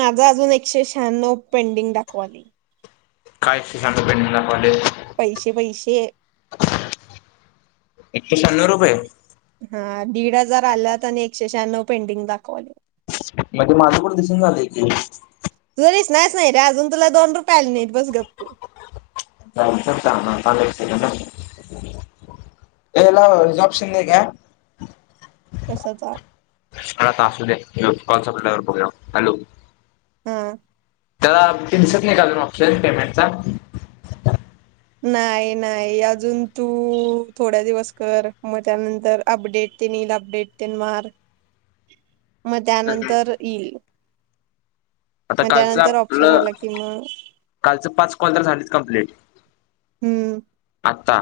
माझा अजून एकशे शहांनव पेंडिंग दाखवालय. काय एकशे शहांनव पेंडिंग दखवालय. पैशे पैशे एकशे शहाण्णव रुपये हा दीड हजार आल्यात आणि एकशे शहाण्णव पेंडिंग दाखवलेत. म्हणजे माझं कुठ दिसना झालंय की? दिसणार नाहीच नाही रे अजून तुला दोन रुपये आले नाहीत बस गप तू. [unintelligible] थांब एक सेकंद याला ऑपशन नाही काय? कशाचा [unintelligible] त असू दे कॉल संपल्यावर बघुया. हॅलो हम् दिसत नाही काय ऑप्शन पेमेंटचा नाही नाही अजून तू थोड्या दिवस कर मग त्यानंतर अपडेट ते येईल अपडेट तेन मार मग त्यानंतर येईल. आता मग कालचं त्यानंतर ऑप्शन आपलं आला कि मग कालच पाच कॉल तर झालीच कंप्लीट. हम्म आता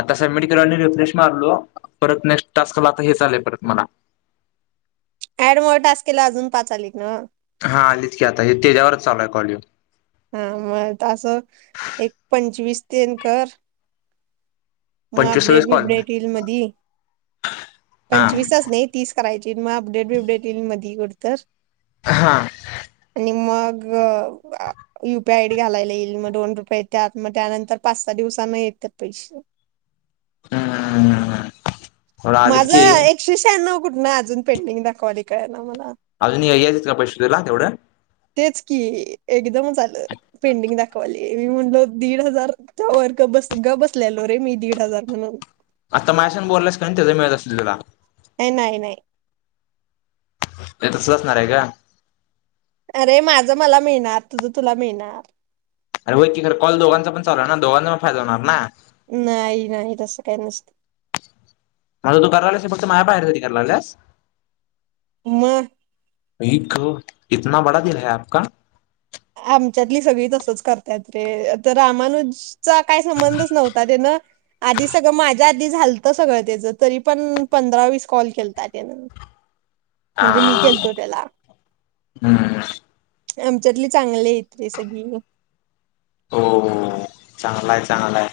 आता समेडिक रिफ्रेश मारलो परत नेक्ट टास्काला आता हे चाल परत मला ऍडम टस् केला अजून पाचालीिक ना हा आलीच की आता हे त्याच्यावरच चालू आहेय कॉले हा मग तं एक पंचवीस तेन कर मग पंचवीस अपडेट सव्वीस कॉल बीपडेट येईल मध हा पंचवीसच नाही तीस करायची मग अपडेट बिपडेट येईल मध कडत हा निमग U P I I D घालायला येईल मग दोन रुपये येतात मग त्यानंतर पाच सहा दिवसाना येतात पैसे हम् हमम हम हम माझं एकशे शहाण्णव कुठं अजून पेंटिंग दाखवाली कळय ना मला अजून यायचच का पैश देला तेवढं तेच की एकदमच आलं पेंडिंग दाखवायली मी म्हणलो दीड हजारच्या वर्ग बस ग बसलेलो रे मी दीड हजार म्हणून आता मायशन बोललायस का नाही त्याच मिळत असल तिला नाही नाही नाही नाही तसचणार आहे का अरे माझं मला मिळणार तुझं तुला मिळणार अर होती ख कल दोघांचा पण चालू ना दोघांचा प फायदा होणार ना नाही नाही तसं काही नसत माझं तू करालास फक्त माया्या बाहेर त कलालास म अ इतना बडा दिल ह आप का आमच्यातली सगळी तसच करतायत रे आ तर रामानच काही संबंधच नव्हता त्यान आधी सगळं माझ्या आधी झालत सगळं त्याच तरी पण पंधरा वस कॉल केता त्यान हा हम्म आमच्याटली चांगले इत रे सगळी हो हो चांगला आहे चांगलंय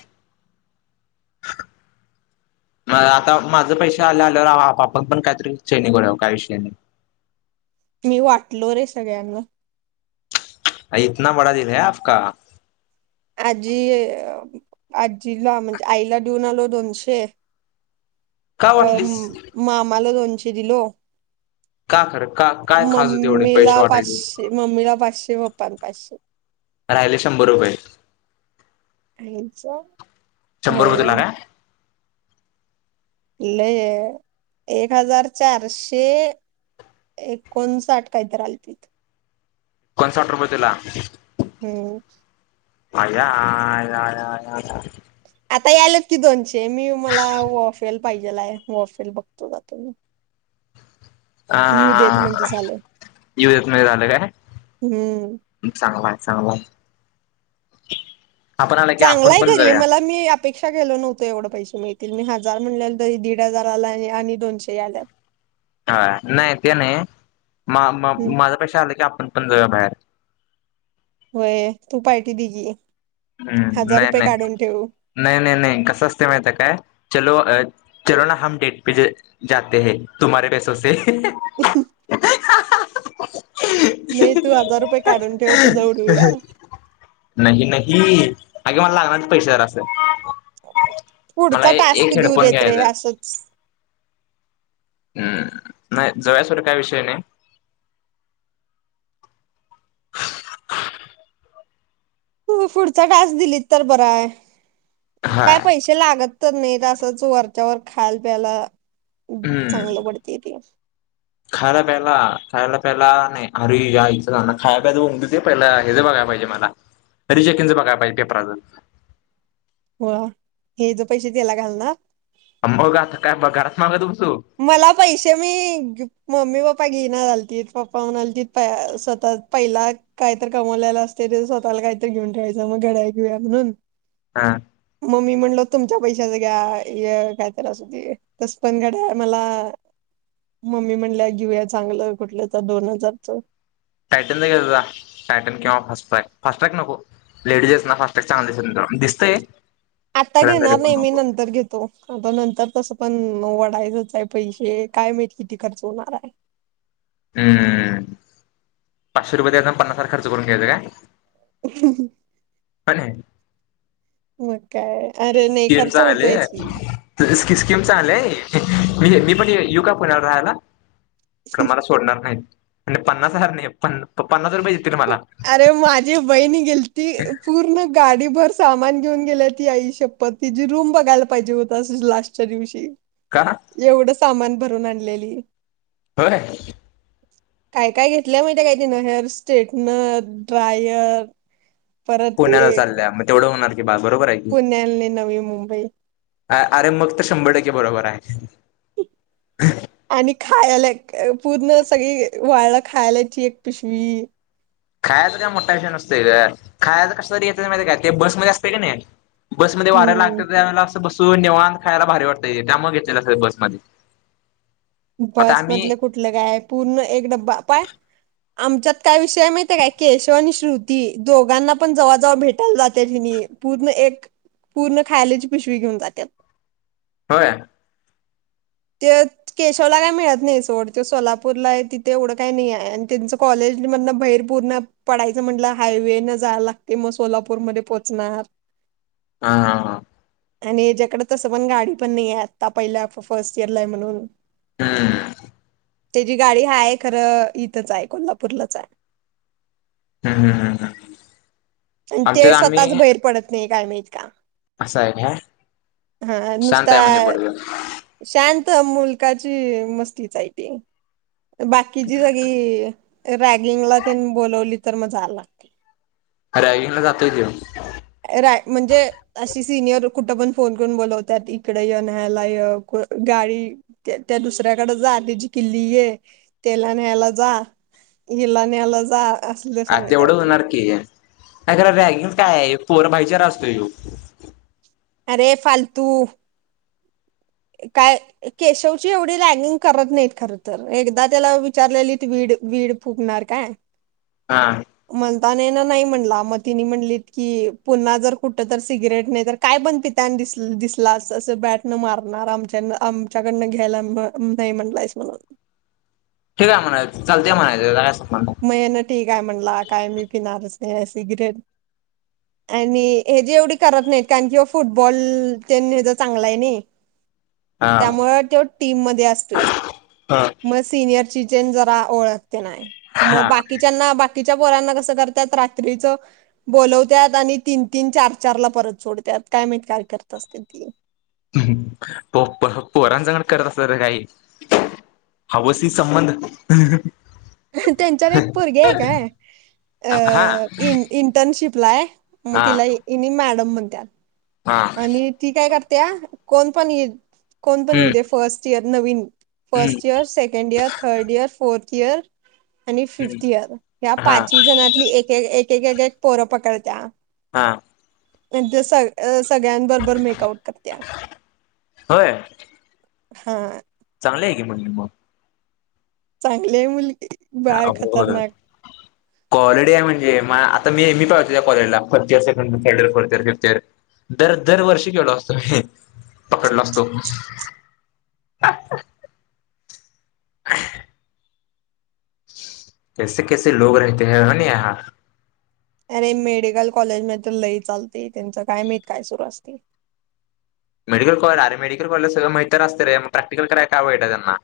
म आता माझ पैसे आल्या आल्यावर आपण पण काहीतरी ेनंगराव काही विषय नाही मी वाटलो रे सगळ्यांना अ इतना बडा दिल ह आप का आजी आजीला म्हणजे आईला देऊन आलो दोनशे का अ वाटलीस मामाला दोन शर लो का खरं का काय खास होते एवढे पैसे मम्मीला वाटायचे पाचशे मम्मीला पाचशे बाप् पण पाचशे राहिले शंभर रुपये खायचं शंभर रुपये तुला का ल य एक, हजार चारशे, एकोणसाठ काहीतरी आलते कोण साठ रुपये दिला हं, हं अय्या या या या या आता यायला कि दोनशे मी मला वाफेल पाहिजे आहे वाफेल बघतो मी जातो मी हा येऊ देत म्हणजे हा झालं युजच नाही झाले का हम्म. चांगला चांगला आपण आला की आपण चांगलाय पण घरी जाऊया मला मी अपेक्षा केलं नव्हतं एवढं पैसे मिळतील मी हजार म्हणले त दीड हजार आणि, दोनशे आलेत हा नाही ते नाही मा हम्म माझे पैसे आले की आपण आपण जाऊया बाहेर होय तू पार्टी दे की हं हजार नाही रुपये काढून ठेव नाही नाही नाही कसं असतं माहितीये का चलो ह चलो ना हम डेट पर जाते है तुम्हारे पैसो से अ, ह नाही तू हजार रुपये काढून ठेव जाऊन येऊया नाही नाही ही अगं मला लागणार पैसे जरा मला पुढचा टास्क एक देऊ हेडफोन देत नाही घ्यायचा असंच हा नाही जाऊ असं काही विषय नाही तुम्ही पुढचा टाक्स दिला तर बर आहे हा काय पैसे लागत तर नेत असत वरच्यावर खायला प्यायला हम्म चांगलं पडते की खायला प्यायला खायला प्यायला नाही खारी आणायचं खाय प्यायचं होऊ देत पहिलं चेकिंग चा बघायला पाहिजे पेपर व हे जे पैसे त्याला घालणा बघ आता काय पगारच मागतो मला पैसे मी मम्मी पप्पा घेयना झाले त पप्पा म्हणाली तित स्वतः पहिलं काहीतरी कमावलेला असतं स्वतःला काहीतरी घेऊन ठेवायचं घड्याळ घेऊया म्हणून हा मग्मी म्हणलो तुमच्या पैशाच घ्या हे काहीतरी असते तसं पण घड्याळ मला मम्मी म्हणल्या घेऊया चांगलं कुठलं तर दोन हजारच टॅटन नाही घेत जा टॅटन किंवा फास्टट्रॅक फास्टट्रॅक नको लेडीज ला फास्टट्रॅक चांगले दिसत नाही दिसते आता घेणार नाही मी नंतर घेतो आता नंतर तसं पण वढायचंच आहे पैसे काय माहित किती खर्च होणार आहे हम्मम पाचशे रुपये दयायचे पन्नास हार खर्च करून घ्यायचा काय अ ह ह.. पण ये म काय अरे नाही स्किम खर्च चा होतोयच की आलेयिस्कीम चा आल े मी पण युका पुणार राहायला क्र.. मला सोडणार नाहीत म्ह पन्नास हजार नाही प पन्नास रुपये देतील मला अरे माझी बहीण गेलती पूर्ण गाडी भर सामान घेऊन गेले ती आई शप्पथ तिची रूम बघायला पाहिजे होता लास्टच्या दिवशी का एवढंच सामान भरून आणलेली होय काय काय घेतल्याय माहीते काय तिनं हेअर्स स्ट्रेटनर ड्रायर पुण्याला चालल्या मग तेवढं होणार की बा बरोबर आहे पुण्याले नवी मुंबई अ अरे मग तर शंभर टक्के बरोबर आहे आणि खायला अ.. पूर्ण सगळी वाळ खायलायची एक पिशवी खायच काय मोठा विषय नसतय ग खायच कस तरी येत माहिती काय ते बसमध्येध असते कि नही बसमध्ये वाऱ्या हम्म लागतं त्या वेळा अस बस.... तू निवांत खायला भारी वाटतय त्या मग घेतलेला बस मध्ये बस मधले कुठलं काय आहे पूर्ण एक डब्बा पाय आमच्यात काय विषय माहीती काय केशव आणि श्रुती दोघांना पण जवाजवा भेटायला जाते कि पूर्ण एक पूर्ण खायलाची पिशवी घेऊन जाते ह ते केशवला काय मिळत नाही सोड त सोलापूरला आहे तिथे एवढं काय नाही आहे आणि त्यांच कॉलेज मधनं बाहेर पूर्ण पडायचं म्हटलं हायवे न जायला लागते मग सोलापूरमध्येध्ये पोहोचणार [inaudible] हा हा हा आणि याच्याकडे तसं पण गाडी पण नाहीे आत्ता पहिल्या. फर्स्ट इयरला ये म्हणून- हम्म त्याची गाडी आहे खरं इथंच आहे कोल्हापूरलाच आहे ह ह ह ह.. आणि ते स्वतःच बाहेर पडत नाही. गरमत का असं आहे ह हा शांत नुसता आहे म्हणजे पोरगं शांत मुलकाची मस्तीचयती बाकीची सगळी..... रॅगिंगला त्यां बोलवली तर मजायला लागते रागला साततीऊ राय म्हणजे अशी सिनियर कुठं पण फोन करून बोलावत इकडे य न्यायला य गाडी त्या दुसऱ्याकडे जा तिची किल्ली आहे त्याला न्यायला जा हिला न्यायला जा असलं हा तेवढं सांगत्यात होणार की अरा रॅगिंग काय आहे फोअर बायचेर अससतयो अरे फालतू काय केशवची एवढी लँगिंग करत नाहीत खर तर एकदा त्याला विचारलेलीत वीड वीड फुकणार काय हा मताने ना नाही म्हणला मतीनी म्हणलीत की पुन्हा जर कुठ तर सिगरेट नाही तर काय पण पता दिसलाच असं बॅट न मार णार आमच्या आमच्याकडनं घ्यायला नाही म्हटलायस म्हणून ठीक आहेय म्हणायचं चालतेय म्हणायचं नाही. मग ना ठीकय म्हणला काय मी फिणारच ह सिगरेट आणि हे जी एवढी करत नाहीत कारण कि फुटबॉल ते ह ज चांगला आहे नाही हा त्यामु तो टीम म असतोय हा. म सीनिर चीचेन जरा ओळख मग हा बाकीच्या बाकीच्या बोरंना कसं करतात रात्रीच बोलवतात आणि तीन तीन चार चार ला परत सोडतात काय माित का करत असते ती प पोरांसगण करत असत र काही हवस संबंध त्यांच्यात एक परगे एकय हा इंटर्नशिप ब्लाय मग हा तिला इ मॅडम म्हणत्यात हा आणि ती काय करते त्या कोण पण कोणपण हम्म होते फर्स्ट इयर नवीन हम्म first year second year third year fourth कर आणि हम्म फिफ्थ इयर ह्या हा पाच जणातली एक व एक पोरं पकडत हा म्ह ज स सगळ्यांबरोबर मेकआउट करत्या होय हा चांगले आहे की म्हणे मग चांगली आहे मुलगी बाय खतरनाक कॉलेडी म्हणजे मा आता मी कॉलेजला फर्स्ट इयर [unintelligible] सेकंड थड year fourth year fifth year दर दर वर्षी केलो असतो मी पकडलो असतो हा हा कैसे कैसे लोग राहते है न य [inaudible] अरे मेडिकल कॉलेज म तर लई चालते, त्यांचं काय मत काय सुरू असते. मेडिकल कॉलेज अरे मेडिकल कॉलेज सगळं मैत्र असते, रे मग प्रॅक्टिकल कराय काय वाईट त्यांना.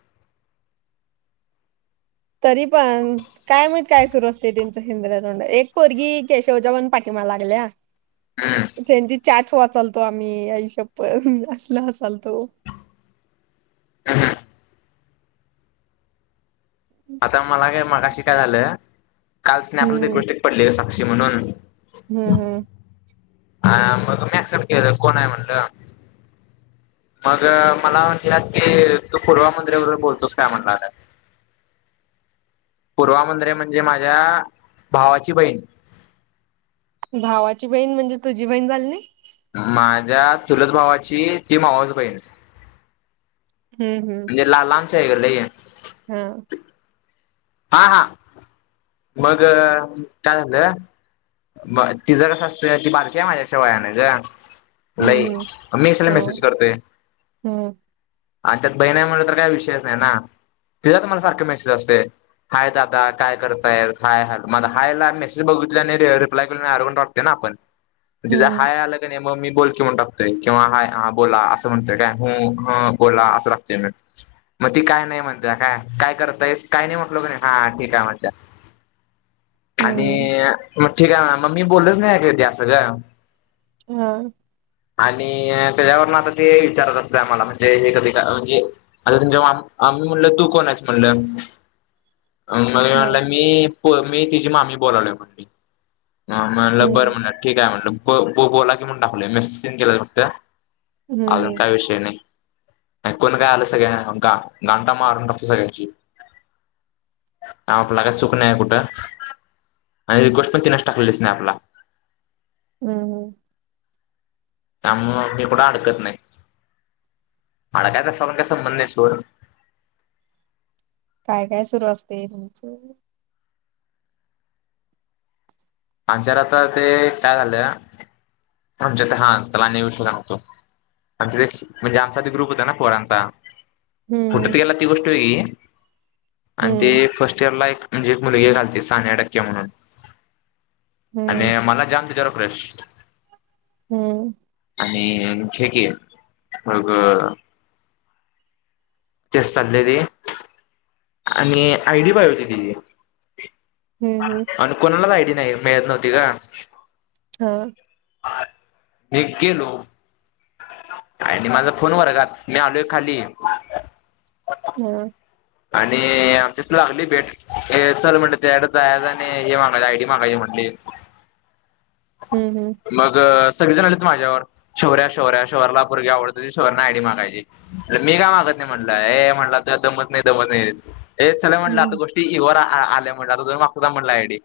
तरी पण काय माहित सुरू असते, त्यांच हेंद्रा तोंडा एक पोरगी केशवच्या पण पाठिंमा लागल्या. हम्म त्यांची चाट. वाचालतो आम्ही आईशप्पथ हू असलं हसाल्तो. ह ह. आता मला काय मगाशी काय झालं. काल स्नॅप ला ते हम्म गोष्टीत पडले सा शी म्हणूनन. हम्म हम्म. अ मग मी क्सेप्ट केलं कोण आहे. म्हणलं मग मला म्हलात की, तू पूर्वामुंदरे बरोबर बोलतोस काय म्हणलं, पूर्वामुंदरे म्हणजे माझ्या भावाची बहीण. भावाची बहीण म्हणजे तुझी बहीण झाली नाय. माझ्या चुलत भावाची ती मावास बहीण. हम्म हम्म. य गला आहे. हा. हा हा. मग का झालं म तिचं कस असत ती बारकी आहे. माझ्याशि वयान ग. नाहीई हम्म मी काला हम्म हो मेसेज करतोय. हम्म आणि त्यात बहिणामुळे तर काही विषयच नाही, ना तिचाच मला सारख मेसेज असतेय, हाय दादा काय करत होय ह हॅलो हायला मेसेज बघितली, आणि रिप्लाय के आयरोगेंड वाटते ना आपण. तिचं हम्म हाय आला मग मी बोल की, म्हणून टातोय किंवा हय हा बोला असं म्हणतय, काय हू हा बोला असं म्हणतोय, मग ती काय नाही म्हणतय, काय काय करतयस काय नाही, म्हटलो हा ठीक आहे म्हण त्या आणि हम्म [unintelligible] ठीक आहे. ना मग मी बोललच नाही ऐक त्या सग. हा. आणि त्याच्यावरून आता ते विचारत असते, आम्हाला म्हणजे हे कधी म्हणजे आता, तुमच्या आम्ही म्हणल तू कोण आहेस म्हणलं. हा अ [unintelligible] मी पो मी तिची मामी बोलाल्या म्हणली. ह म्हणलं बर हम्म म्हटलं ठीक आहे. म्हणलं. ब बो बोला की टाकवले मेसेज ते केलेले बघते. हम्म अजून हम्म काय विषय नाही. कोण काय आलं सगळ्या [unintelligible] आम घंटा मारून टाकतो सगळ्याची आपला का चुक नाही कुठं आणि गोष्ट पण तिनस टाकलेलीच स्नॅप ला. हम् हम. त्यामु मी कुठं अडकत नाही अडकायत असवर का संबंध नाही सोड. काय काय सुरू असते तुमचं आमच्या आता ते काय झालं आमच्या ते हा त्याला विषयतो आमच्या ते म्हणजे आमचा ते ग्रुप होता ना पोरांचा फुटत हम्म गेला ती गोष्ट ठ आणि ते हम्म फर्स्ट इयर ला एक म्हणजे एक मुलगी घालते सानिया टक्के म्हणून आणि हम्म मला जाम तिज्यावर क्रश. हम्म. आणि घे की मग जस चाललेली. आणि आय डी पायजे होती तिची हम्म हम्म हम्म आणि कोणालाच आय डी नाही मिळत नव्हती का? हा. आत मी गेलो. आणि माझा फोन वरगात मी आलोय खाली हा आणि आमच्याथ लागली बेट ए चल म्हणल, त्याकड जायच आणि हे मागायच आय डी मागायची म्हणली. हम्म हम्म मग अ. सगळे जण आलीत. माझ्यावर शौर्या शौर्या शोहरला पोरगी आवडती, शोहरने आय डी मागायची मी काय मागत नाही? म्हटलंय ए म्हटला तुज्यात दमच नाही दम नाहीच हे चला म्हटलं हम्म आता गोष्टी यू वरा आलिया म्हणल आता तुझ मागतो थांब म्हणल आय डी